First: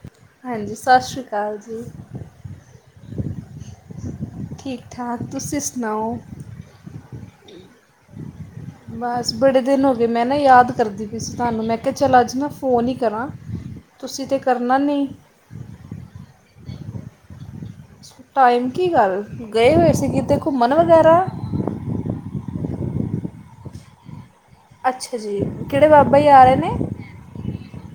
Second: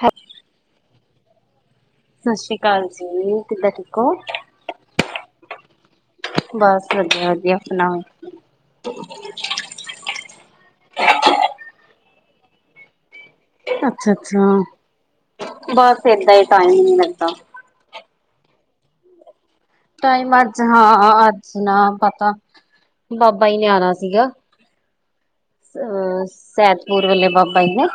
ਹੈ ਹਾਂਜੀ, ਸਤਿ ਸ਼੍ਰੀ ਅਕਾਲ ਜੀ। ਸਤਿ ਸ੍ਰੀ ਅਕਾਲ ਜੀ, ਕਿੱਦਾਂ ਠੀਕ ਹੋ? ਠੀਕ ਠਾਕ, ਤੁਸੀਂ ਸੁਣਾਓ? ਬਸ ਵਧੀਆ, ਵਧੀਆ ਸੁਣਾਓ? ਬਸ ਬੜੇ ਦਿਨ ਹੋ ਗਏ, ਮੈਂ ਨਾ ਯਾਦ ਕਰਦੀ ਪਈ ਸੀ ਤੁਹਾਨੂੰ ਮੈਂ ਕਿਹਾ ਚੱਲ ਅੱਜ ਮੈਂ ਫੋਨ ਹੀ ਕਰਾਂ ਅੱਛਾ, ਤੁਸੀਂ ਤਾਂ ਅੱਛਾ ਕਰਨਾ ਨਹੀਂ ਬਸ ਏਦਾਂ ਹੀ ਟਾਈਮ ਨਈ ਲੱਗਦਾ। ਟਾਈਮ ਕੀ ਗੱਲ? ਗਏ ਹੋਏ ਸੀ ਕਿਤੇ ਟਾਈਮ ਅੱਜ ਘੁੰਮਣ ਵਗੈਰਾ? ਹਾਂ ਅੱਜ ਨਾ ਪਤਾ, ਬਾਬਾ ਹੀ ਨੇ ਆਣਾ ਸੀਗਾ। ਅੱਛਾ ਜੀ, ਕਿਹੜੇ ਬਾਬਾ ਜੀ ਆ ਰਹੇ ਨੇ? ਬੂਰ ਵਾਲੇ ਬਾਬਾ ਜੀ ਨੇ।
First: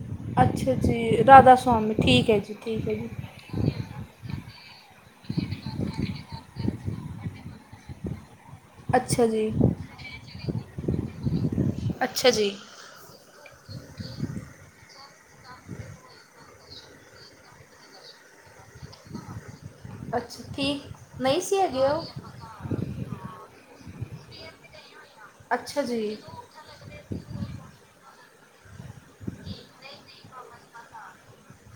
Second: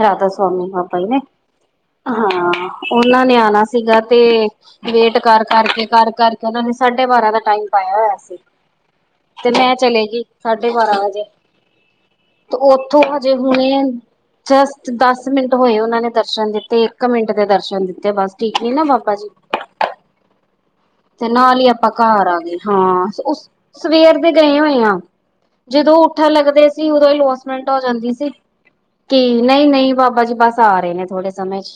ਰਾਧਾ ਸਵਾਮੀ ਅੱਛਾ ਬਾਬਾ ਜੀ ਨੇ, ਰਾਧਾ ਸੁਆਮੀ ਠੀਕ ਹੈ ਜੀ ਹਾਂ ਠੀਕ ਹੈ ਜੀ ਉਹਨਾਂ ਨੇ ਆਣਾ ਸੀਗਾ ਤੇ ਵੇਟ ਕਰ ਕਰਕੇ, ਕਰ ਕਰਕੇ ਉਹ ਨੇ ਸਾਢੇ ਬਾਰਾਂ ਦਾ ਟਾਈਮ ਪਾਇਆ ਹੋਇਆ ਸੀ। ਅੱਛਾ ਜੀ ਤੇ ਮੈਂ ਚਲੇਗੀ ਗਈ ਸਾਢੇ ਬਾਰਾਂ ਵਜੇ। ਅੱਛਾ ਜੀ। ਉੱਥੋਂ ਹਜੇ ਹੁਣੇ ਜਸਟ ਦਸ ਮਿੰਟ ਹੋਏ, ਉਹਨਾਂ ਨੇ ਦਰਸ਼ਨ ਦਿੱਤੇ ਇੱਕ ਮਿੰਟ ਦੇ ਦਰਸ਼ਨ ਦਿੱਤੇ, ਬਸ ਠੀਕ ਨੀ ਨਾ ਬਾਬਾ ਜੀ ਅੱਛਾ ਠੀਕ ਤੇ ਨਹੀਂ ਸੀ ਨਾਲ ਹੀ ਹੈਗੇ ਆਪਾਂ ਉਹ ਘਰ ਆ ਗਏ ਹਾਂ। ਉਸ ਸਵੇਰ ਦੇ ਗਏ ਹੋਏ ਆ। ਅੱਛਾ। ਜਦੋਂ ਜੀ ਉੱਠਣ ਲੱਗਦੇ ਸੀ, ਉਦੋਂ ਇ ਲੋਸਮੈਂਟ ਹੋ ਜਾਂਦੀ ਸੀ। ਕੀ ਨਹੀਂ-ਨਹੀਂ ਬਾਬਾ ਜੀ ਬੱਸ ਆ ਰਹੇ ਨੇ ਥੋੜੇ ਸਮੇਂ ਚ।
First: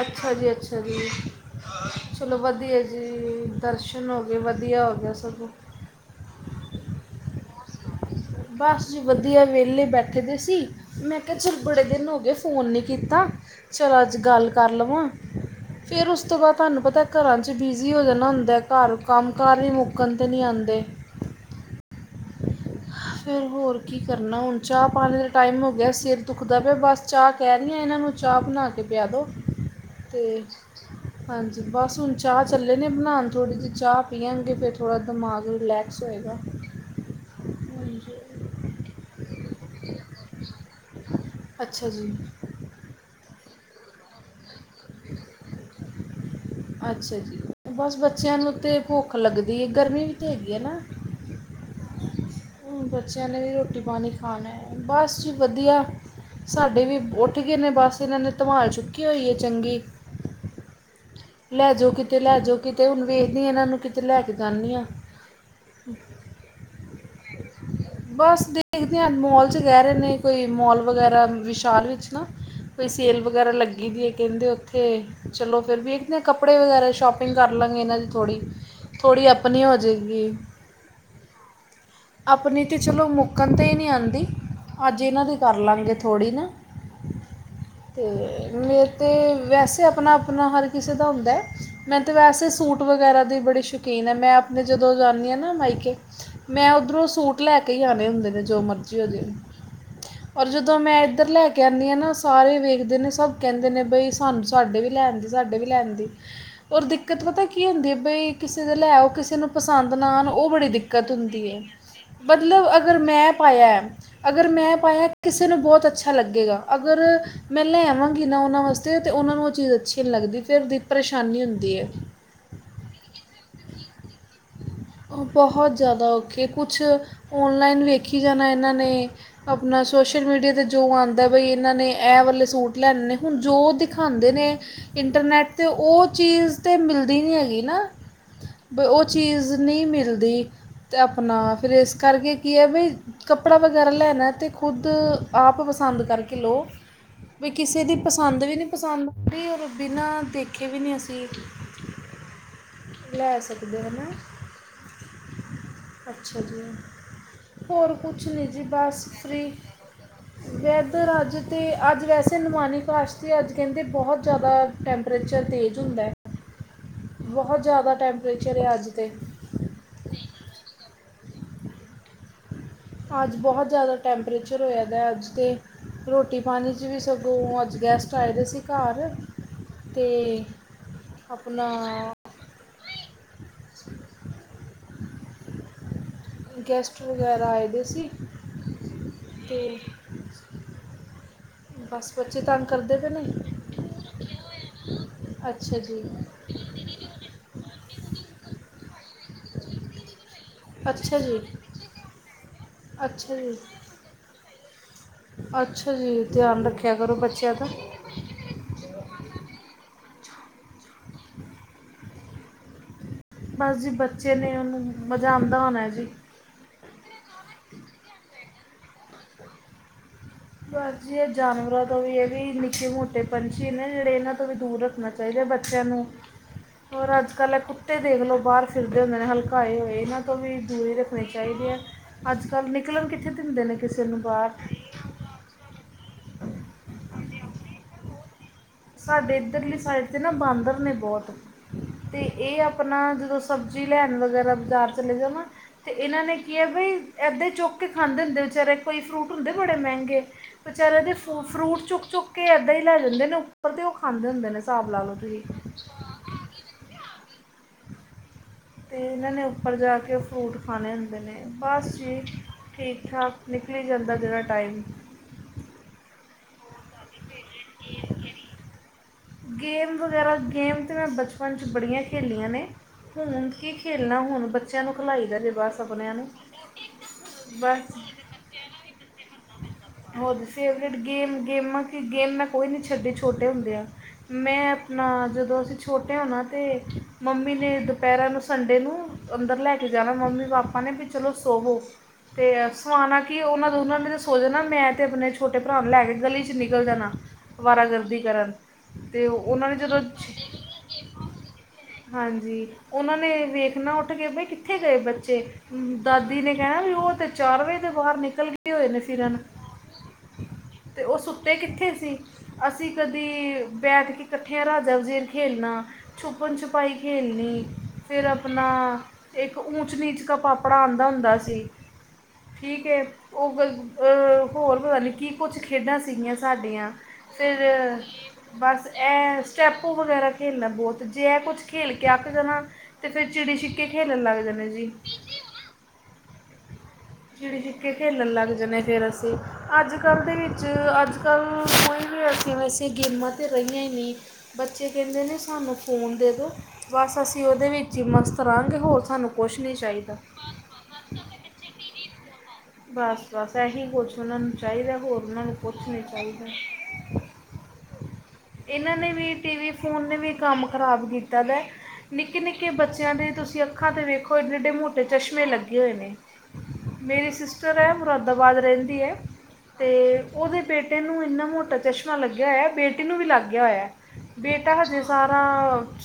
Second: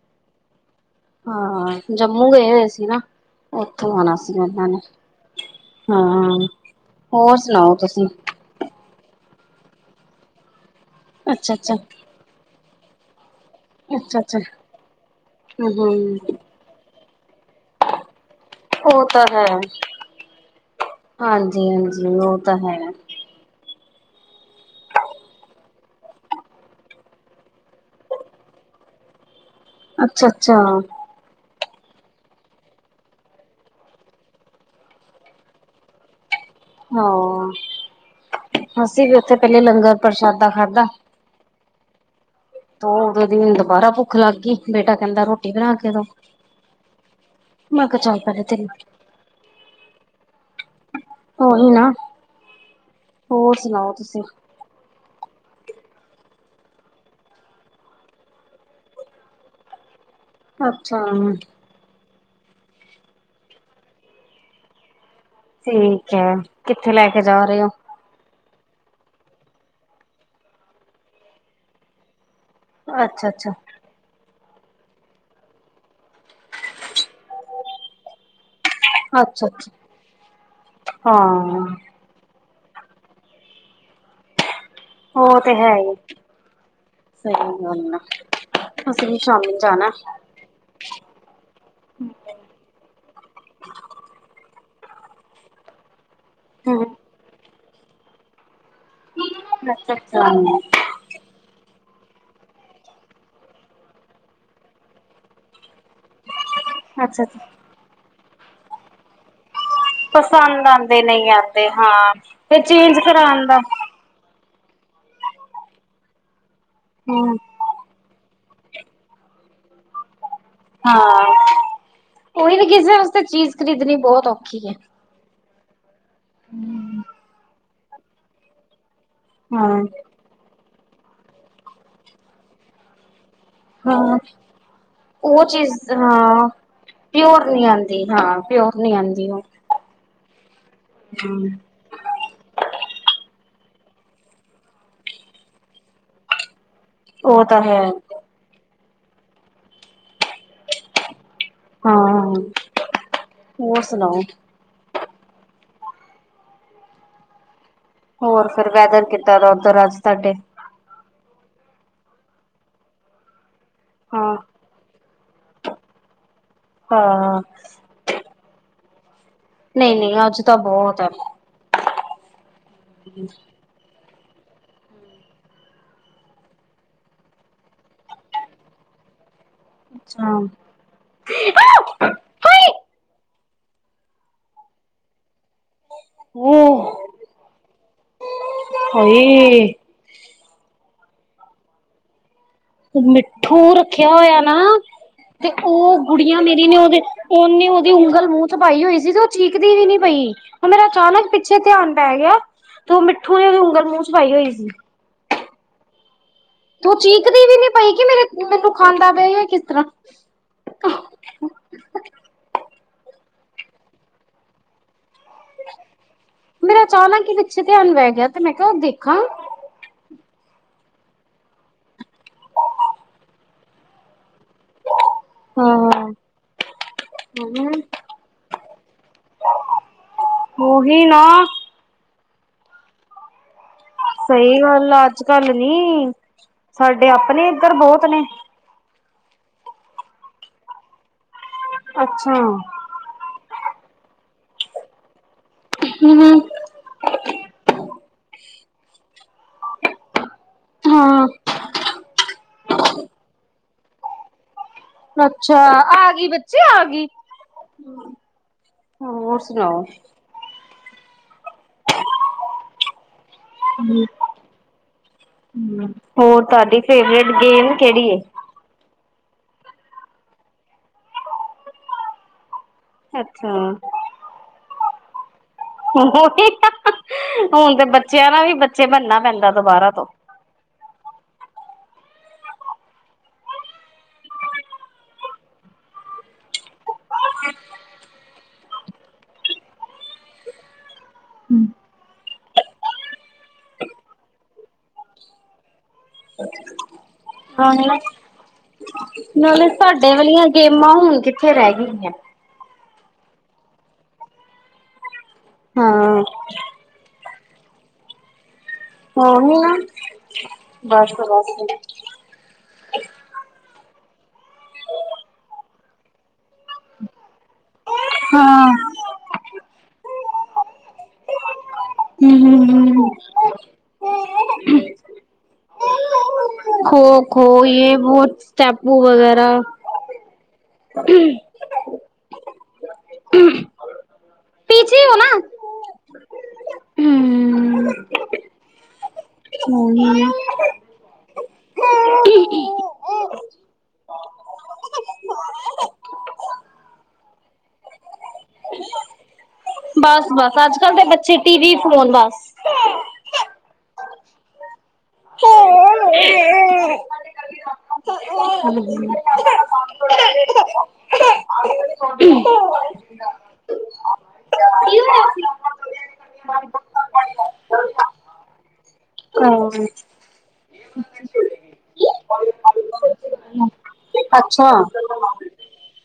ਅੱਛਾ ਜੀ, ਅੱਛਾ ਜੀ। ਹਾਂ ਜੰਮੂ ਚਲੋ, ਗਏ ਹੋਏ ਵਧੀਆ ਸੀ ਨਾ। ਜੀ ਉੱਥੋਂ ਦਰਸ਼ਨ ਆਉਣਾ ਹੋ ਗਏ। ਸੀ ਉਹਨਾਂ ਨੇ ਵਧੀਆ ਹੋ ਗਿਆ ਸਗੋਂ। ਹਾਂ, ਹੋਰ ਸੁਣਾਓ ਤੁਸੀ? ਬਸ ਜੀ ਵਧੀਆ, ਵਿਹਲੇ ਬੈਠੇ ਦੇ ਸੀ ਮੈਂ ਕਿਹਾ ਅੱਛਾ ਚਲ ਅੱਛਾ ਬੜੇ ਦਿਨ ਹੋ ਗਏ ਫ਼ੋਨ ਨਹੀਂ ਕੀਤਾ, ਚਲੋ ਅੱਜ ਅੱਛਾ ਅੱਛਾ ਗੱਲ ਕਰ ਲਵਾਂ ਹਮ ਫਿਰ ਉਸ ਹਮ ਤੋਂ ਬਾਅਦ ਤੁਹਾਨੂੰ ਪਤਾ ਏ ਘਰਾਂ ਚ ਬਿਜ਼ੀ ਹੋ ਜਾਣਾ ਹੁੰਦਾ, ਘਰ ਉਹ ਤਾਂ ਕੰਮ ਹੈ। ਕਾਰ ਹੀ ਮੁੱਕਣ ਤੇ ਨਹੀਂ ਆਉਂਦੇ। ਹਾਂਜੀ, ਹਾਂਜੀ ਉਹ ਤਾਂ ਹੈ। ਫਿਰ ਹੋਰ ਕੀ ਕਰਨਾ ਹੁਣ, ਚਾਹ ਪਾਣੇ ਦਾ ਟਾਈਮ ਹੋ ਗਿਆ ਸਿਰ ਦੁਖਦਾ ਪਿਆ ਬਸ ਚਾਹ ਕਹਿ ਰੀ ਆ ਇਹਨਾਂ ਨੂੰ, ਚਾਹ ਬਣਾ ਕੇ ਪਿਆ ਦਿਉ ਅਤੇ ਅੱਛਾ-ਅੱਛਾ ਹਾਂਜੀ, ਬਸ ਹੁਣ ਚਾਹ ਚੱਲੇ ਨੇ ਬਣਾਉਣ ਥੋੜ੍ਹੀ ਜਿਹੀ ਚਾਹ ਪੀਵਾਂਗੇ ਫਿਰ ਥੋੜ੍ਹਾ ਦਿਮਾਗ ਰਿਲੈਕਸ ਹੋਏਗਾ। ਹਾਂ, ਅਸੀਂ ਵੀ ਉੱਥੇ ਪਹਿਲੇ ਲੰਗਰ ਪ੍ਰਸ਼ਾਦਾ ਖਾਧਾ। ਅੱਛਾ ਜੀ। ਉਦੋਂ ਦੀ ਮੈਨੂੰ ਦੁਬਾਰਾ ਭੁੱਖ ਲੱਗ ਗਈ ਬੇਟਾ ਕਹਿੰਦਾ ਰੋਟੀ ਬਣਾ ਕੇ ਦੋ। ਅੱਛਾ ਜੀ, ਮੈਂ ਬਸ ਕਿਹਾ ਚੱਲ ਬੱਚਿਆਂ ਪਹਿਲੇ ਨੂੰ ਤੇ ਤੈਨੂੰ ਭੁੱਖ ਲੱਗਦੀ ਹੈ, ਗਰਮੀ ਵੀ ਤੇ ਹੈਗੀ ਹੈ ਨਾ। ਓਹੀ ਨਾ। ਹੂੰ, ਬੱਚਿਆਂ ਨੇ ਵੀ ਹੋਰ ਰੋਟੀ ਸੁਣਾਓ ਪਾਣੀ ਤੁਸੀਂ ਖਾਣਾ ਹੈ ਬਸ ਜੀ ਵਧੀਆ। ਸਾਡੇ ਵੀ ਉੱਠ ਗਏ ਨੇ ਬੱਸ ਇਹਨਾਂ ਨੇ ਧਮਾਲ ਚੁੱਕੀ ਹੋਈ ਹੈ ਚੰਗੀ। ਅੱਛਾ। ਲੈਜੋ ਕਿਤੇ, ਲੈਜੋ ਕਿਤੇ, ਹੁਣ ਵੇਖਦੀ ਹਾਂ ਇਹਨਾਂ ਨੂੰ ਕਿਤੇ ਲੈਕੇ ਜਾਂਨੀ ਆਂ। ਠੀਕ ਹੈ, ਕਿੱਥੇ ਲੈਕੇ ਜਾ ਰਹੇ ਹੋ? ਬਸ ਦੇਖਦੇ ਹਾਂ, ਮੌਲ'ਚ ਕਹਿ ਰਹੇ ਨੇ, ਕੋਈ ਮੌਲ ਵਗੈਰਾ ਵਿਸ਼ਾਲ ਵਿੱਚ ਨਾ ਕੋਈ ਸੇਲ ਅੱਛਾ-ਅੱਛਾ ਵਗੈਰਾ ਲੱਗੀਦੀ ਹੈ ਕਹਿੰਦੇ ਉੱਥੇ, ਚਲੋ ਫਿਰ ਵੇਖਦੇ ਆਂ, ਕੱਪੜੇ ਵਗੈਰਾ ਸ਼ੋਪਿੰਗ ਕਰ ਕਰਲਾਂਗੇ ਇਹਨਾਂ ਦੀ ਥੋੜੀ। ਥੋੜੀ, ਅਪਨੀ ਅੱਛਾ-ਅੱਛਾ ਹੋਜੇਗੀ। ਹਾਂ। ਆਪਨੀ ਤੇ ਚਲੋ ਮੁੱਕਣ ਤੇ ਹੀ ਨਹੀਂ ਆਂਦੀ, ਅੱਜ ਇਹਨਾਂ ਦੀ ਉਹ ਤੇ ਹੈ ਕਰਲਾਂਗੇ ਹੀ ਥੋੜੀ ਨਾ। ਸਹੀ ਗੱਲ ਆ ਤੇ, ਮੇਰ ਅਸੀਂ ਵੀ ਤੇ ਸ਼ਾਮੀ ਵੈਸੇ ਜਾਣਾ ਅਪਨਾ-ਅਪਨਾ ਹਰ ਕਿਸੇ ਦਾ ਹੁੰਦਾ। ਮੈਂ ਤਾ ਵੈਸੇ ਸੂਟ ਵਗੈਰਾ ਦੀ ਬੜੀ ਸ਼ਕੀਨ ਐ, ਮੈਂ, ਆਪਣੇ ਜਦੋਂ ਜਾਂਦੀ ਆ ਨਾ ਮਾਈਕੇ ਮੈਂ, ਓ ਹੂੰ ਸੂਟ ਲੈਕੇ ਹੀ ਆਣੇ ਹੁੰਦੇ ਨੇ, ਜੋ ਮਰਜ਼ੀ ਹੋਜੇ। ਅੱਛਾ-ਅੱਛਾ ਔਰ ਜਦੋਂ ਮੈਂ ਇੱਧਰ ਲੈ ਕਹਿੰਨੇ ਆਂ ਨਾ ਸਾਰੇ ਵੇਖਦੇ ਨੇ, ਸਭ ਕਹਿੰਦੇ ਨੇ ਬਈ, ਸਾਨੂੰ ਸਾਡੇ ਵੀ ਲੈ ਆਂਦੀ, ਸਾਡੇ ਵੀ ਲੈ ਆਂਦੀ। ਓਰ ਅੱਛਾ-ਅੱਛਾ ਦਿੱਕਤ ਪਤਾ ਕੀ ਹੁੰਦੀ ਬਈ, ਕਿਸੇ ਦੇ ਲੈ ਆਓ, ਕਿਸੇ ਨੂੰ ਪਸੰਦ ਨਾ ਆਨ ਉਹ ਪਸੰਦ ਬੜੀ ਆਂਦੇ ਦਿੱਕਤ ਨਹੀਂ ਹੁੰਦੀ ਏ, ਆਂਦੇ ਹਾਂ ਫਿਰ ਮਤਲਬ ਚੇਂਜ ਅਗਰ ਮੈਂ ਕਰਾਣ ਦਾ ਪਾਇਆ ਅਗਰ ''ਮੈਂ ਪਾਇਆ ਕਿਸੇ ਨੂੰ ਬਹੁਤ ਅੱਛਾ ਲੱਗੇਗਾ, ਅਗਰ ਹੂੰ 'ਮੈਂ' ਲੈ ਆਵਾਂਗੀ ਨਾ ਉਹਨਾਂ ਵਾਸਤੇ, ਤੇ ਉਹਨਾਂ ਨੂੰ ਉਹ ਚੀਜ਼ ਅੱਛੀ ਨਹੀਂ ਲੱਗਦੀ। ਫਿਰ ਦੀ ਹਾਂ, ਪਰੇਸ਼ਾਨੀ ਹੁੰਦੀ ਹੈ ਉਹੀ ਨ ਕਿਸੇ ਵਾਸਤੇ ਚੀਜ਼ ਖਰੀਦਣੀ ਬਹੁਤ ਔਖੀ ਏ। ਬਹੁਤ ਜ਼ਿਆਦਾ ਅਉਖੀ ਏ, ਕੁਛ ਔਨਲਾਈਨ ਵੇਖੀ ਜਾਣਾ ਇਹਨਾਂ ਨੇ ਅਪਨਾ ਹਾਂ। ਸੋਸ਼ਲ ਮੀਡੀਆ 'ਤੇ ਜੋ ਆਂਦਾ, ਬਈ ਇਹਨਾਂ ਨੇ ਐ ਵਾਲੇ ਸੂਟ ਲੈਨੇ ਹੁਣ ਜੋ ਹਾਂ ਦਿਖਾਂਦੇ ਨੇ ਉਹ ਇੰਟਰਨੈਟ ਤੇ, ਚੀਜ਼ ਉਹ ਹਾਂ ਚੀਜ਼ ਤਾ ਮਿਲਦੀ ਨੀ ਪਿਓਰ ਹੈਗੀ ਨਹੀਂ ਨਾ। ਆਉਂਦੀ ਹਾਂ ਪਿਓਰ ਬ, ਨਹੀਂ ਉਹ ਆਉਂਦੀ ਚੀਜ਼ ਨਹੀਂ ਮਿਲਦੀ, ਤੇ ਹਮ ਆਪਨਾ, ਫਿਰ ਇਸ ਕਰਕੇ ਕੀ ਐ ਵੀ, ਕੱਪੜਾ ਵਗੈਰਾ ਲੈਣਾ ਤੇ, ਖੁਦ, ਆਪ ਪਸੰਦ ਕਰਕੇ ਲਓ। ਉਹ ਵੀ ਤਾਂ ਹੈ। ਕਿਸੇ ਦੀ ਪਸੰਦ ਵੀ ਨੀ ਪਸੰਦ ਆਂਦੀ, ਔਰ ਬਿਨਾਂ ਦੇਖੇ ਵੀ ਨੀ ਅਸੀਂ ਹਾਂ-ਹਾਂ, ਲੈ ਸਕਦੇ ਹੋਰ ਹੈ ਨਾ ਸੁਣਾਓ? ਅੱਛਾ ਜੀ, ਹੋਰ ਕੁਛ ਨਹੀਂ ਹੋਰ ਜੀ, ਫਿਰ ਵੈਦਰ ਬਸ ਕਿੱਦਾਂ ਫ੍ਰੀ। ਦਾ ਉੱਧਰ ਅੱਜ ਤੁਹਾਡੇ? ਵੈ ਦਰ ਅੱਜ ਤੇ, ਅੱਜ ਵੈਸੇ ਨੁਮਾਨੀਕਾਸ਼ ਤੇ, ਅੱਜ ਕਹਿੰਦੇ ਬਹੁਤ ਹਾਂ ਜ਼ਿਆਦਾ ਟੈਂਪ ਟੈਂਪਰੇਚਰ ਤੇਜ਼ ਹੁੰਦਾ, ਹਾਂ। ਬਹੁਤ ਜ਼ਿਆਦਾ ਟੈਂਪਰੇਚਰ ਏ, ਅੱਜ ਤੇ। ਨਹੀਂ-ਨਹੀਂ, ਅੱਜ ਤਾ ਬਹੁਤ ਐ। ਅੱਜ ਬਹੁਤ ਜ਼ਿਆਦਾ ਟੈਂਪਰੇਚਰ ਹੋਇਆਦਾ, ਅੱਜ ਤੇ ਰ੍ਹੋਟੀ-ਪਾਣੀ'ਚ ਵੀ ਸਗੋਂ, ਅੱਜ ਗੈਸਟ ਆਏਦੇ ਸੀ ਘਰ ਤੇ ਅੱਛਾ। ਅਪਨਾ ਗੈਸਟ ਉਹ ਵਗੈਰਾ ਆਏਦੇ ਸੀ, ਤੇ ਹਾਏ। ਬਸ, ਬੱਚੇ ਤੰ ਮਿੱਠੂ! ਰੱਖਿਆ ਹੋਇਆ ਨਾ। ਤੇ ਅੱਛਾ ਜੀ ਉਹ ਗੁੜੀਆਂ ਮੇਰੀ ਨੇ ਉਹਦੇ, ਉਹਨੇ ਉਹਦੀ ਉਂਗਲ ਮੂੰਹ'ਚ ਪਾਈ ਹੋਈ ਸੀ, ਤੇ ਉਹ ਚੀਕਦੀ ਵੀ ਨੀ ਪਈ। ਉਹ ਮੇਰਾ ਅੱਛਾ ਅਚਾਨਕ ਜੀ ਪਿੱਛੇ ਧਿਆਨ ਪੈਗਿਆ, ਤੇ ਉਹ ਅੱਛਾ ਮਿੱਠੂ ਨੇ ਜੀ ਉਹਦੀ ਉਂਗਲ ਮੂੰਹ'ਚ ਪਾਈ ਹੋਈ ਸੀ। ਤੇ ਅੱਛਾ ਜੀ! ਧਿਆਨ ਉਹ ਰੱਖਿਆ ਕਰੋ, ਚੀਕਦੀ ਬੱਚਿਆ ਵੀ ਦਾ। ਨੀ ਪਈ ਕਿ ਮੇਰੇ ਮੈਨੂੰ ਖਾਂਦਾ ਪਿਆ ਈ, ਏ ਕਿਸ ਤਰ੍ਹਾਂ ਬਸ ਜੀ ਬੱਚੇ ਨੇ ਉਹਨੂੰ, ਮਜ਼ਾ ਆਂਦਾ ਹੋਣਾ ਜੀ। ਮੇਰਾ ਅਚਾਨਕ ਈ ਪਿੱਛੇ ਧਿਆਨ ਪੈਗਿਆ, ਤੇ ਮੈਂ ਕਿਹਾ ਓ ਦੇਖਾਂ। ਬਸ ਜੀ, ਇਹ ਜਾਨਵਰਾਂ ਤੋਂ ਵੀ ਇਹ ਵੀ, ਨਿੱਕੇ-ਮ੍ਹੋਟੇ ਪੰਛੀ ਨੇ ਜਿਹੜੇ ਇਹਨਾਂ ਤੋਂ ਵੀ ਦੂਰ ਰੱਖਣਾ ਚਾਹੀਦਾ, ਬੱਚਿਆ ਹਾਂ ਨੂੰ। ਹੋਰ, ਅੱਜ-ਕੱਲ ਇਹ ਹਮ, ਕੁੱਤੇ ਦੇਖਲੋ, ਬਾਹਰ ਫਿਰਦੇ ਹੁੰਦੇ ਨੇ। ਹਲਕਾਏ ਹੋਏ, ਇਹਨਾਂ ਤੋਂ ਵੀ ਦੂਰੀ ਉਹੀ ਨਾ ਰਖਣੀ ਚਾਹੀਦੀ ਆ, ਅੱਜ-ਕੱਲ ਨਿਕਲਣ ਕਿੱਥੇ ਦਿੰਦੇ ਨੇ ਕਿਸੇ ਨੂੰ ਬਾਹਰ। ਸਹੀ ਗੱਲ ਆ, ਅੱਜ-ਕੱਲ ਨਹੀ, ਸਾਡੇ ਆਪਣੇ ਇੱਧਰ ਬਹੁਤ ਨੇ। ਸਾਡੇ ਇੱਧਰਲੀ ਸਾਈਡ 'ਤੇ ਨਾ ਬਾਂਦਰ ਨੇ ਬਹੁਤ, ਤੇ ਅੱਛਾ ਇਹ ਆਪ ਅਪਨਾ ਜਦੋਂ ਸਬਜ਼ੀ ਲੈਣ ਵਗੈਰਾ ਬਜ਼ਾਰ ਚਲ ਜਾਓ ਨਾ, ਤਾਂ ਇਹਨਾਂ ਨੇ ਹੂੰ ਕੀ ਹੈ ਬਈ ਇਹਦਾਂ ਈ ਚੁੱਕਕੇ ਖਾਂਦੇ ਹੁੰਦੇ ਨੇ, ਵਿਚਾਰੇ ਕੋਈ ਫਰੂਟ ਹੁੰਦੇ ਬੜੇ ਮਹਿੰਗੇ। ਵਿਚਾਰਿਆਂ ਦੇ ਹਾਂ ਫ, ਫਰੂਟ ਚੁੱਕ-ਚੁੱਕ ਕੇ ਏਦਾਂ ਹੀ ਲੈ ਜਾਂਦੇ ਨੇ ਉੱਪਰ, ਤੇ ਉਹ ਖਾਂਦੇ ਹੁੰਦੇ ਨੇ। ਹਿਸਾਬ ਲਾ ਲਓ ਤੁਸੀਂ ਅੱਛਾ! ਆਗੀ ਬੱਚੇ ਆਗੀ। ਤੇ ਇਹਨਾਂ ਨੇ ਉੱਪਰ ਜਾ ਕੇ ਫਰੂਟ ਖਾਣੇ ਹੁੰਦੇ ਨੇ ਬਸ ਜੀ। ਠੀਕ ਠਾਕ ਨਿਕਲੀ ਜਾਂਦਾ ਜਿਹੜਾ ਟਾਈਮ। ਹੋਰ ਤੁਹਾਡੀ ਫੇਵਰੇਟ ਗੇਮ ਕਿਹੜੀ ਏ। ਗੇਮ ਵਗੈਰਾ ਗੇਮ ਤੇ ਮੈਂ ਬਚਪਨ ਚ ਬੜੀਆ ਖੋਲਿਆ ਨੇ ਹੁਣ ਅੱਛਾ ਕੀ ਖੇਡ ਨਾ ਹੁਣ ਬੱਚਿਆਂ ਨੂੰ ਖਿਲਾਈ ਦਾ ਜੇ ਬਸ। ਆਪਣਿਆਂ ਨੂੰ ਹੁਣ ਤੇ ਬਸ ਬੱਚਿਆਂ ਨਾਲ ਵੀ ਬੱਚੇ ਬਣਨਾ ਪੈਂਦਾ ਦੁਬਾਰਾ ਤੋਂ। ਹੋਰ ਫੇਵਰੇਟ ਗੇਮ ਗੇਮਾਂ ਕਿ ਗੇਮ ਮੈਂ ਕੋਈ ਨਹੀਂ ਛੱਡੀ ਛੋਟੇ ਹੁੰਦਿਆ। ਮੈਂ ਆਪਣਾ ਜਦੋਂ ਅਸੀਂ ਛੋਟੇ ਹਣਾ ਤਾਂ ਮੰਮੀ ਨੇ ਦੁਪਹਿਰਾਂ ਨੂੰ ਸੰਡੇ ਨੂੰ ਅੰਦਰ ਲੈ ਕੇ ਜਾਣਾ ਮੰਮੀ ਪਾਪਾ ਨੇ ਵੀ ਚਲੋ ਸੋਵੋ। ਅਤੇ ਸਮਉਣਾ ਕਿ ਉਹਨਾਂ ਦੋਨਾ ਨੇ ਤੇ ਸੋ ਜਾਣਾ ਮੈਂ ਤੇ ਆਪਣੇ ਛੋਟੇ ਭਰਾ ਨੂੰ ਲੈ ਕੇ ਗਲੀ ਚ ਨਿਕਲ ਜਾਣਾ। ਹਣ ਮ ਅਵਾਰਾਗਰਦੀ ਕਰਨ ਅਤੇ ਉਹਨਾਂ ਨਾਲੇ ਨੇ ਜਦੋਂ ਸਾਡੇ ਵਾਲੀਆ ਗੇਮਾ ਹੁਣ ਕਿੱਥੇ ਰਹਿ ਗਈਆ। ਹਾਂਜੀ ਉਹਨਾਂ ਨੇ ਵੇਖਣਾ ਉੱਠ ਕੇ ਬਈ ਕਿੱਥੇ ਗਏ ਬੱਚੇ ਹਾਂ ਦਾਦੀ ਨੇ ਕਹਿਣਾ ਵੀ ਉਹ ਤੇ ਚਾਰ ਵਜੇ ਦੇ ਬਾਰ ਨਿਕਲ ਗਏ ਹੋਏ ਨੇ। ਫਿਰਨ ਹੋਰ ਨਹੀ ਨਾ ਤੇ ਉਹ ਬਸ-ਬਸ। ਸੁੱਤੇ ਕਿੱਥੇ ਸੀ ਅਸੀਂ ਕਦੀ ਬੈਠ ਕੇ ਕੱਠੀਆਂ ਰਾਜਾ ਵਜ਼ੀਰ ਖੇਲਣਾ। ਛੁਪਨ-ਛੁਪਾਈ ਖੇਡਣੀ। ਫਿਰ ਆਪਣਾ ਹਾਂ ਇੱਕ ਊਚ ਨੀਚ ਕਾ ਪਾਪੜਾ ਆਂਦਾ ਹੁੰਦਾ ਸੀ ਹੂੰ ਠੀਕ ਹੂੰ ਏ ਹੂੰ ਉਹ ਗ ਅਹ ਹੋਰ ਪਤਾ ਨੀ ਕੀ ਕੁੱਛ ਖੇਡਾਂ ਸੀਗੀਆ। ਖੋ-ਖੋ ਯੇ ਵੋ ਸਟੈਪੂੜ ਵਗੈਰਾ। ਪੂਹ ਵਗੈਰਾ ਖੇਲਨਾ। ਬਹੁਤ ਜੇ ਕੁਝ ਖੇਲ ਕੇ ਅਕ ਜਾਨਾ ਤੇ ਫੇਰ ਚਿੜੀ ਛਿੱਕੇ ਖੇਲਣ ਲੱਗ ਜਾਣੇ ਜੀ। ਪੀਛੇ ਹੋ ਨਾ ਚਿੜੀ ਛਿੱਕੇ ਖੇਲਣ ਲੱਗ ਜਾਂਦੇ ਫਿਰ ਅਸੀਂ ਅੱਜ ਕੱਲ੍ਹ ਦੇ ਵਿੱਚ ਅੱਜ ਕੱਲ੍ਹ ਕੋਈ ਵੀ ਅੱਸੀ ਮਿਸ ਤੇ ਗੇਮਾ ਤੇ ਰਹੀਆ ਹੀ ਨੀ। ਬੱਚੇ ਕਹਿੰਦੇ ਨੇ ਸਾਨੂੰ ਫ਼ੋਨ ਦੇ ਦਿਉ ਬਸ ਅਸੀਂ ਉਹਦੇ ਵਿੱ ਚ ਹੀ ਮਸਤ ਰਹਾਂਗੇ ਹੋਰ ਸਾਨੂੰ ਕੁਛ ਨਹੀਂ ਚਾਹੀਦਾ। ਅੱਜ ਕੱਲ ਦੇ ਬੱਚੇ ਟੀ ਵੀ ਫੋਨ ਬਸ। ਬਸ-ਬਸ ਇਹੀ ਕੁਛ ਉਹਨਾ ਨੂੰ ਚਾਹੀਦਾ ਹੋ ਉਹਨਾਂ ਨੂੰ ਕੁਛ ਨੀ ਚਾਹੀਦਾ। ਇਹਨਾਂ ਨੇ ਵੀ ਟੀ ਵੀ ਫੋਨ ਨੇ ਵੀ ਕੰਮ ਖ਼ਰਾਬ ਕੀਤਾ ਦੇ। ਨਿੱਕੇ-ਨਿੱਕੇ ਬੱਚਿਆਂ ਦੇ ਤੁਸੀਂ ਅੱਖਾਂ ਤੇ ਵੇਖੋ ਐਡੇ-ਐਡੇ ਮੋਟੇ ਚਸ਼ਮੇ ਲੱਗੇ ਹੋਏ ਨੇ। ਮੇਰੀ ਸਿਸਟਰ ਹੈ ਮੁਰਾਦਾਬਾਦ ਰਹਿੰਦੀ ਹੈ ਤੇ ਉਹਦੇ ਬੇਟੇ ਨੂੰ ਇੰਨਾ ਮੋਟਾ ਚਸ਼ਮਾ ਲੱਗਿਆ ਹੋਇਆ ਬੇਟੀ ਨੂੰ ਵੀ ਲੱਗ ਗਿਆ ਹੋਇਆ ਅੱਛਾ। ਬੇਟਾ ਹਜੇ ਸਾਰਾ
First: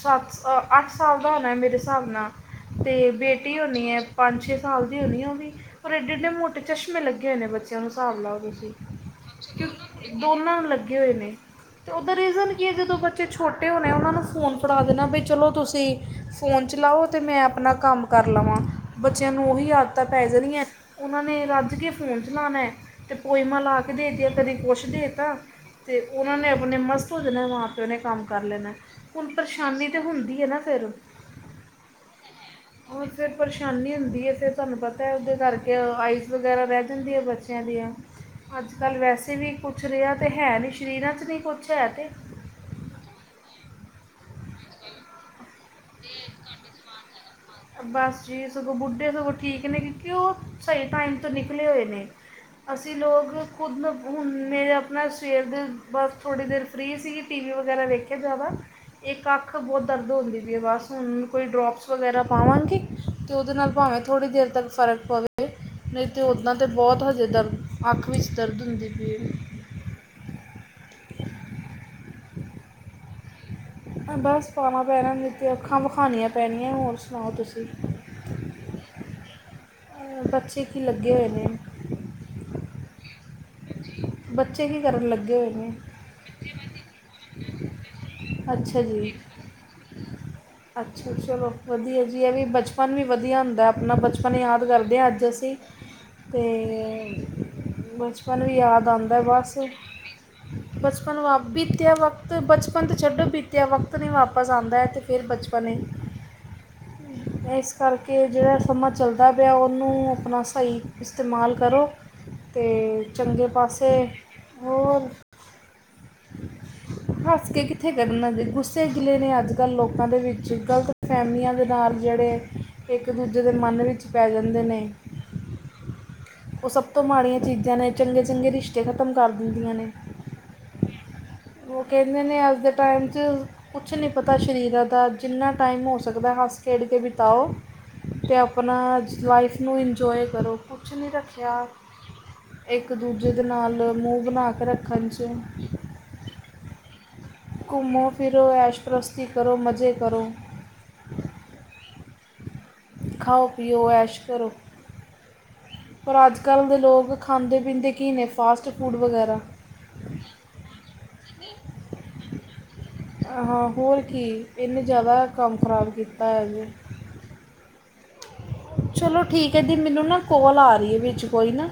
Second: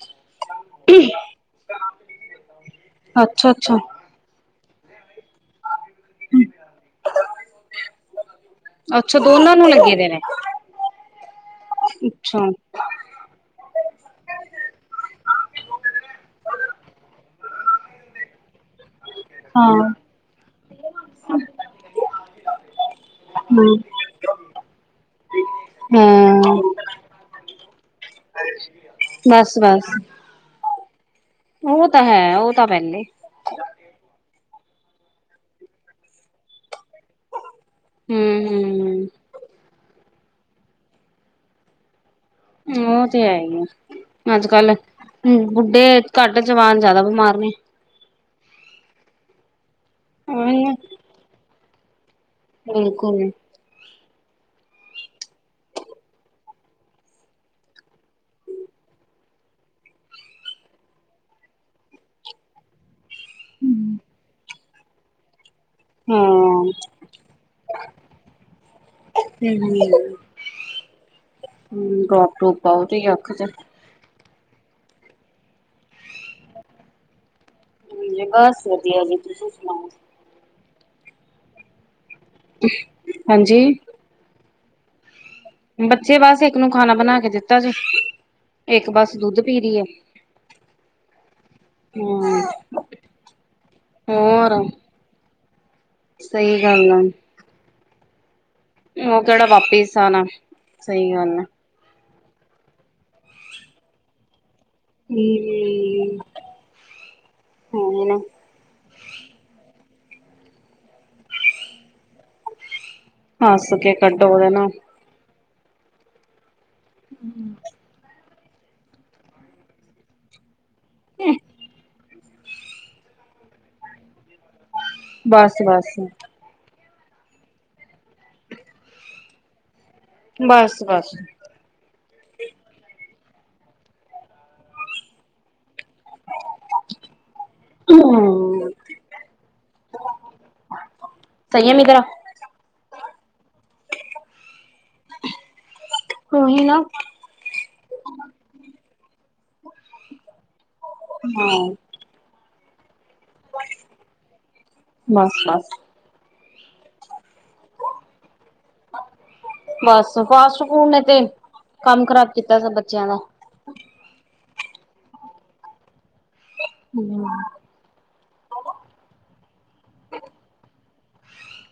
ਸੱਤ, ਅੱਠ ਸਾਲ ਦਾ ਹੋਣਾ ਮੇਰੇ ਸਾਬ ਨਾਲ। ਤੇ ਬੇਟੀ ਅੱਛਾ-ਅੱਛਾ। ਹੋਣੀ ਹੈ ਪੰਜ, ਛੇ ਸਾਲ ਦੀ ਹੋਣੀ ਉਹ ਵੀ ਪਰ ਏਡੇ-ਏਡੇ ਮੋਟੇ ਚਸ਼ਮੇ ਲੱਗੇ ਹੋਣੇ ਨੇ ਬੱਚਿਆਂ ਨੂੰ ਹਿਸਾਬ ਲਾ ਲੋ ਤੁਸੀ। ਅੱਛਾ ਦੋਨਾਂ ਨੂੰ ਲੱਗੇ ਦੇ ਨੇ। ਦੋਨਾਂ ਲੱਗੇ ਹੋਏ ਨੇ ਤੇ ਦਾ ਅੱਛਾ ਰੀਜ਼ਨ ਕੀ ਹੈ ਜ ਜਦੋਂ ਬੱਚੇ ਛੋਟੇ ਹੋਣੇ ਉਹਨਾਂ ਨੂੰ ਫੋਨ ਫੜਾ ਦੇਣਾ ਬ ਚਲੋ ਤੁਸੀ ਫ਼ੋਨ ਚਲਾਓ ਤੇ ਮੈਂ ਆਪਣਾ ਕੰਮ ਕਰ ਲਵਾ। ਬੱਚਿਆਂ ਨੂੰ ਉਹੀ ਹਾਂ ਆਦਤਾਂ ਪੈ ਜਾਣੀਆਂ ਉਹਨਾਂ ਨੇ ਰੱਜ ਕੇ ਫ਼ੋਨ ਚਲਾਣਾ। ਤੇ ਪੋਈਮਾਂ ਹੂੰ ਲਾ ਕੇ ਦੇ ਤਿਆ ਕਦੇ ਕੁਛ ਦੇ ਤਾ ਤੇ ਉਹਨਾਂ ਨੇ ਹਾਂ ਆਪਣੇ ਮਸਤ ਹੋ ਜਾਣਾ ਮਾਂ ਪਿਓ ਨੇ ਕੰਮ ਕਰ ਲੈਣਾ। ਹੁਣ ਬਸ ਪਰੇਸ਼ਾਨੀ ਬਸ ਤਾਂ ਹੁੰਦੀ ਹੈ ਨਾ ਫਿਰ। ਉਹ ਤਾਂ ਹੈ ਉਹ ਤਾਂ ਪਹਿਲੇ। ਔਰ ਫਿਰ ਪਰੇਸ਼ਾਨੀ ਹੁੰਦੀ ਹੈ ਫਿਰ ਤੁਹਾਨੂੰ ਪਤਾ ਹੈ ਉਹਦੇ ਕਰਕੇ ਆਈਸ ਵਗੈਰਾ ਰਹਿ ਬੱਚਿਆਂ ਦੀਆ ਹੂੰ ਅੱਜ ਕੱਲ ਵੈਸੇ ਵੀ ਕੁਛ ਰਿਆ ਤੇ ਹੈ ਨੀ। ਸਰੀਰਾਂ ਚ ਨਹੀ ਕੁਛ ਹੈ ਤੇ। ਉਹ ਤੇ ਹੈ ਹੀ ਹੈ। ਅੱਜ ਕੱਲ ਹੂੰ ਬੁੱਢੇ ਘੱਟ ਜਵਾਨ ਜਾਦਾ ਬਿਮਾਰ ਨੇ। ਬਸ ਜੀ ਸਗੋਂ ਬੁੱਢੇ ਸਗੋਂ ਠੀਕ ਨੇ ਕਿਉਂ ਉਹ ਸਹੀ ਟਾਈਮ ਤੋਂ ਨਿਕਲੇ ਹੋਏ ਨੇ। ਅਸੀਂ ਬਿਲਕੁਲ ਲੋਕ। ਖੁਦ ਮੈਂ ਹੁਣ ਮੇਰੇ ਆਪਣਾ ਸਵੇਰ ਦੇ ਬਸ ਥੋੜ੍ਹੀ ਦੇਰ ਫਰੀ ਸੀਗੀ ਟੀ ਵੀ ਵਗੈਰਾ ਦੇੇਖਿਆ ਜ਼ਿਆਦਾ। ਇਕ ਅਖ ਬਹੁਤ ਦਰਦ ਹੋੁੰਦੀ। ਬਸ ਹੁਣ ਕੋਈ ਡਰੋਪਸ ਵਗੈਰਾ ਪਾਵਾਂਗੇ ਤੇ ਉਹਦੇ ਨਾਲ ਭਾਵੇਂ ਥੋੜ੍ਹੀ ਦੇਰ ਤੱਕ ਫਰਕ ਪਵੇ। ਨਹੀਂ ਤਾਂ ਹਾਂ ਉੱਦਾਂ ਤਾਂ ਬਹੁਤ ਹਜੇ ਦਰਦ ਅੱਖ ਵਿੱਚ ਦਰਦ ਹੁੰਦੀ ਪਈ ਹੈ। ਹਮ। ਹਮ ਡੋਪ ਟੋਪ ਪਾਓ ਤੁਸੀ ਅਖ ਚੇ। ਬਸ ਪਾਉਣਾ ਪੈਣਾ ਨਹੀਂ ਤੇ ਅੱਖਾਂ ਵਿਖਾਣੀਆਂ ਪੈਣੀਆਂ ਹੋਰ ਸੁਣਾਓ ਤੁਸੀਂ। ਜੀ ਬਸ ਵਧੀਆ ਜੀ ਤੁਸੀਂ ਸੁਣਾਓ। ਅਹ ਬੱਚੇ ਕੀ ਲੱਗੇ ਹੋਏ ਨੇ। ਹਾਂਜੀ। ਬੱਚੇ ਕੀ ਕਰਨ ਲੱਗੇ ਹੋਏ ਨੇ? ਬੱਚੇ ਬਸ ਇੱਕ ਨੂੰ ਖਾਣਾ ਬਣਾ ਕੇ ਦਿੱਤਾ ਜੇ ਅੱਛਾ ਇੱਕ ਜੀ ਬਸ ਦੁੱਧ ਪੀ ਰਹੀ ਆ। ਅੱਛਾ ਚਲੋ ਵਧੀਆ ਜੀ ਹੈ ਵੀ ਬਚਪਨ ਵੀ ਵਧੀਆ ਹੁੰਦਾ ਆਪਣਾ ਬਚਪਨ ਹੋਰ ਯਾਦ ਕਰਦੇ ਹਾਂ ਅੱਜ ਅਸੀਂ। ਸਹੀ ਗੱਲ ਆ। ਅਤੇ ਬਚਪਨ ਵੀ ਯਾਦ ਆਉਂਦਾ ਉਹ ਕਿਹੜਾ ਬਸ ਵਾਪਿਸ ਆਣਾ ਸਹੀ ਬਚਪਨ ਗੱਲ ਆਪ ਆ। ਬੀਤਿਆ ਵਾਂ ਬਚਪਨ ਤੋਂ ਛੱਡੋ ਬੀਤਿਆ ਵਕਤ ਨਹੀਂ ਵਾਪਸ ਆਉਂਦਾ ਹੈ। ਫਿਰ ਬਚਪਨ ਹੈ ਇਸ ਹੂੰ ਉਹੀ ਨਾ ਕਰਕੇ ਜਿਹੜਾ ਸਮਾਂ ਚੱਲਦਾ ਪਿਆ ਉਹਨੂੰ ਆਪਣਾ ਸਹੀ ਇਸਤੇਮਾਲ ਕਰੋ ਤੇ। ਚੰਗੇ ਹੱਸ ਪਾਸੇ ਕੇ ਕੱਢੋ ਉਹਦੇ ਨਾਲ ਹੋਰ। ਹੱਸ ਕੇ ਕਿੱਥੇ ਕਡਨਾ ਜ ਗੁੱਸੇ ਗਿਲੇ ਨੇ ਅੱਜ ਕੱਲ੍ਹ ਲੋਕਾਂ ਦੇ ਵਿੱਚ। ਗਲਤ ਫਹਿਮੀਆਂ ਦੇ ਨਾਲ ਜਿਹੜੇ ਇੱਕ ਦੂਜੇ ਦੇ ਮਨ ਵਿੱਚ ਪੈ ਜਾਂਦੇ ਨੇ। ਬਸ ਬਸ। ਉਹ ਸਭ ਤੋਂ ਮਾੜੀਆਂ ਚੀਜ਼ਾਂ ਨੇ ਚੰਗੇ ਚੰਗੇ ਰਿਸ਼ਤੇ ਖ਼ਤਮ ਕਰ ਦਿੰਦੀਆਂ ਨੇ ਬਸ ਬਸ। ਉਹ ਕਹਿੰਦੇ ਨੇ ਅੱਜ ਦੇ ਟਾਈਮ 'ਚ ਕੁਛ ਨਹੀਂ ਪਤਾ ਸਰੀਰਾ ਦਾ ਜਿੰਨਾ ਟਾਈਮ ਹੋ ਸਕਦਾ ਹੈ ਹਸ ਖੇਡ ਕੇ ਬਿਤਾਓ। ਹਾਂ। ਅਤੇ ਆਪਣਾ ਲਾਈਫ ਨੂੰ ਇੰਜੋਏ ਕਰੋ ਕੁਛ ਨਹੀਂ ਰੱਖਿਆ। ਸਹੀ ਹੈ ਮੇਰੀ ਤਰ੍ਹਾਂ ਇੱਕ ਦੂਜੇ ਦੇ ਨਾਲ ਮੂੰਹ ਬਣਾ ਕੇ ਰੱਖਣ 'ਚ ਹੋਹੀ ਨਾ। ਘੁੰਮੋ ਫਿਰੋ ਐਸ਼ ਪਰਸਤੀ ਕਰੋ ਮਜ਼ੇ ਕਰੋ। ਹਾਂ। ਖਾਓ ਪੀਓ ਐਸ਼ ਕਰੋ। ਬੱਸ ਬੱਸ। ਪਰ ਅੱਜ ਕੱਲ੍ਹ ਦੇ ਲੋਕ ਖਾਂਦੇ ਪੀਂਦੇ ਕੀ ਨੇ ਫਾਸਟ ਫੂਡ ਵਗੈਰਾ। ਬਸ ਫਾਸਟ ਫੂਡ ਨੇ ਤੇ ਕੰਮ ਖ਼ਰਾਬ ਕੀਤਾ ਸਭ ਬੱਚਿਆਂ ਦਾ ਹਾਂ ਹੋਰ ਕੀ ਇਹਨੇ ਜ਼ਿਆਦਾ ਕੰਮ ਖਰਾਬ ਕੀਤਾ ਹੈ ਜੇ। ਹੂੰ। ਚਲੋ ਠੀਕ ਹੈ ਦੀ ਮੈਨੂੰ ਨਾ ਕੋਲ ਆ ਰਹੀ ਹੈ ਵਿੱਚ। ਕੋਈ ਨਾ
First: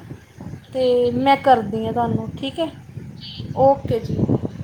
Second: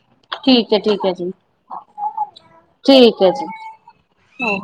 ਠੀਕ ਹੈ ਤੇ ਠੀਕ ਹੈ ਜੀ ਮੈਂ ਕਰਦੀ ਹਾਂ ਤੁਹਾਨੂੰ ਠੀਕ ਹੈ ਓਕੇ ਜੀ। ਆਹੋ।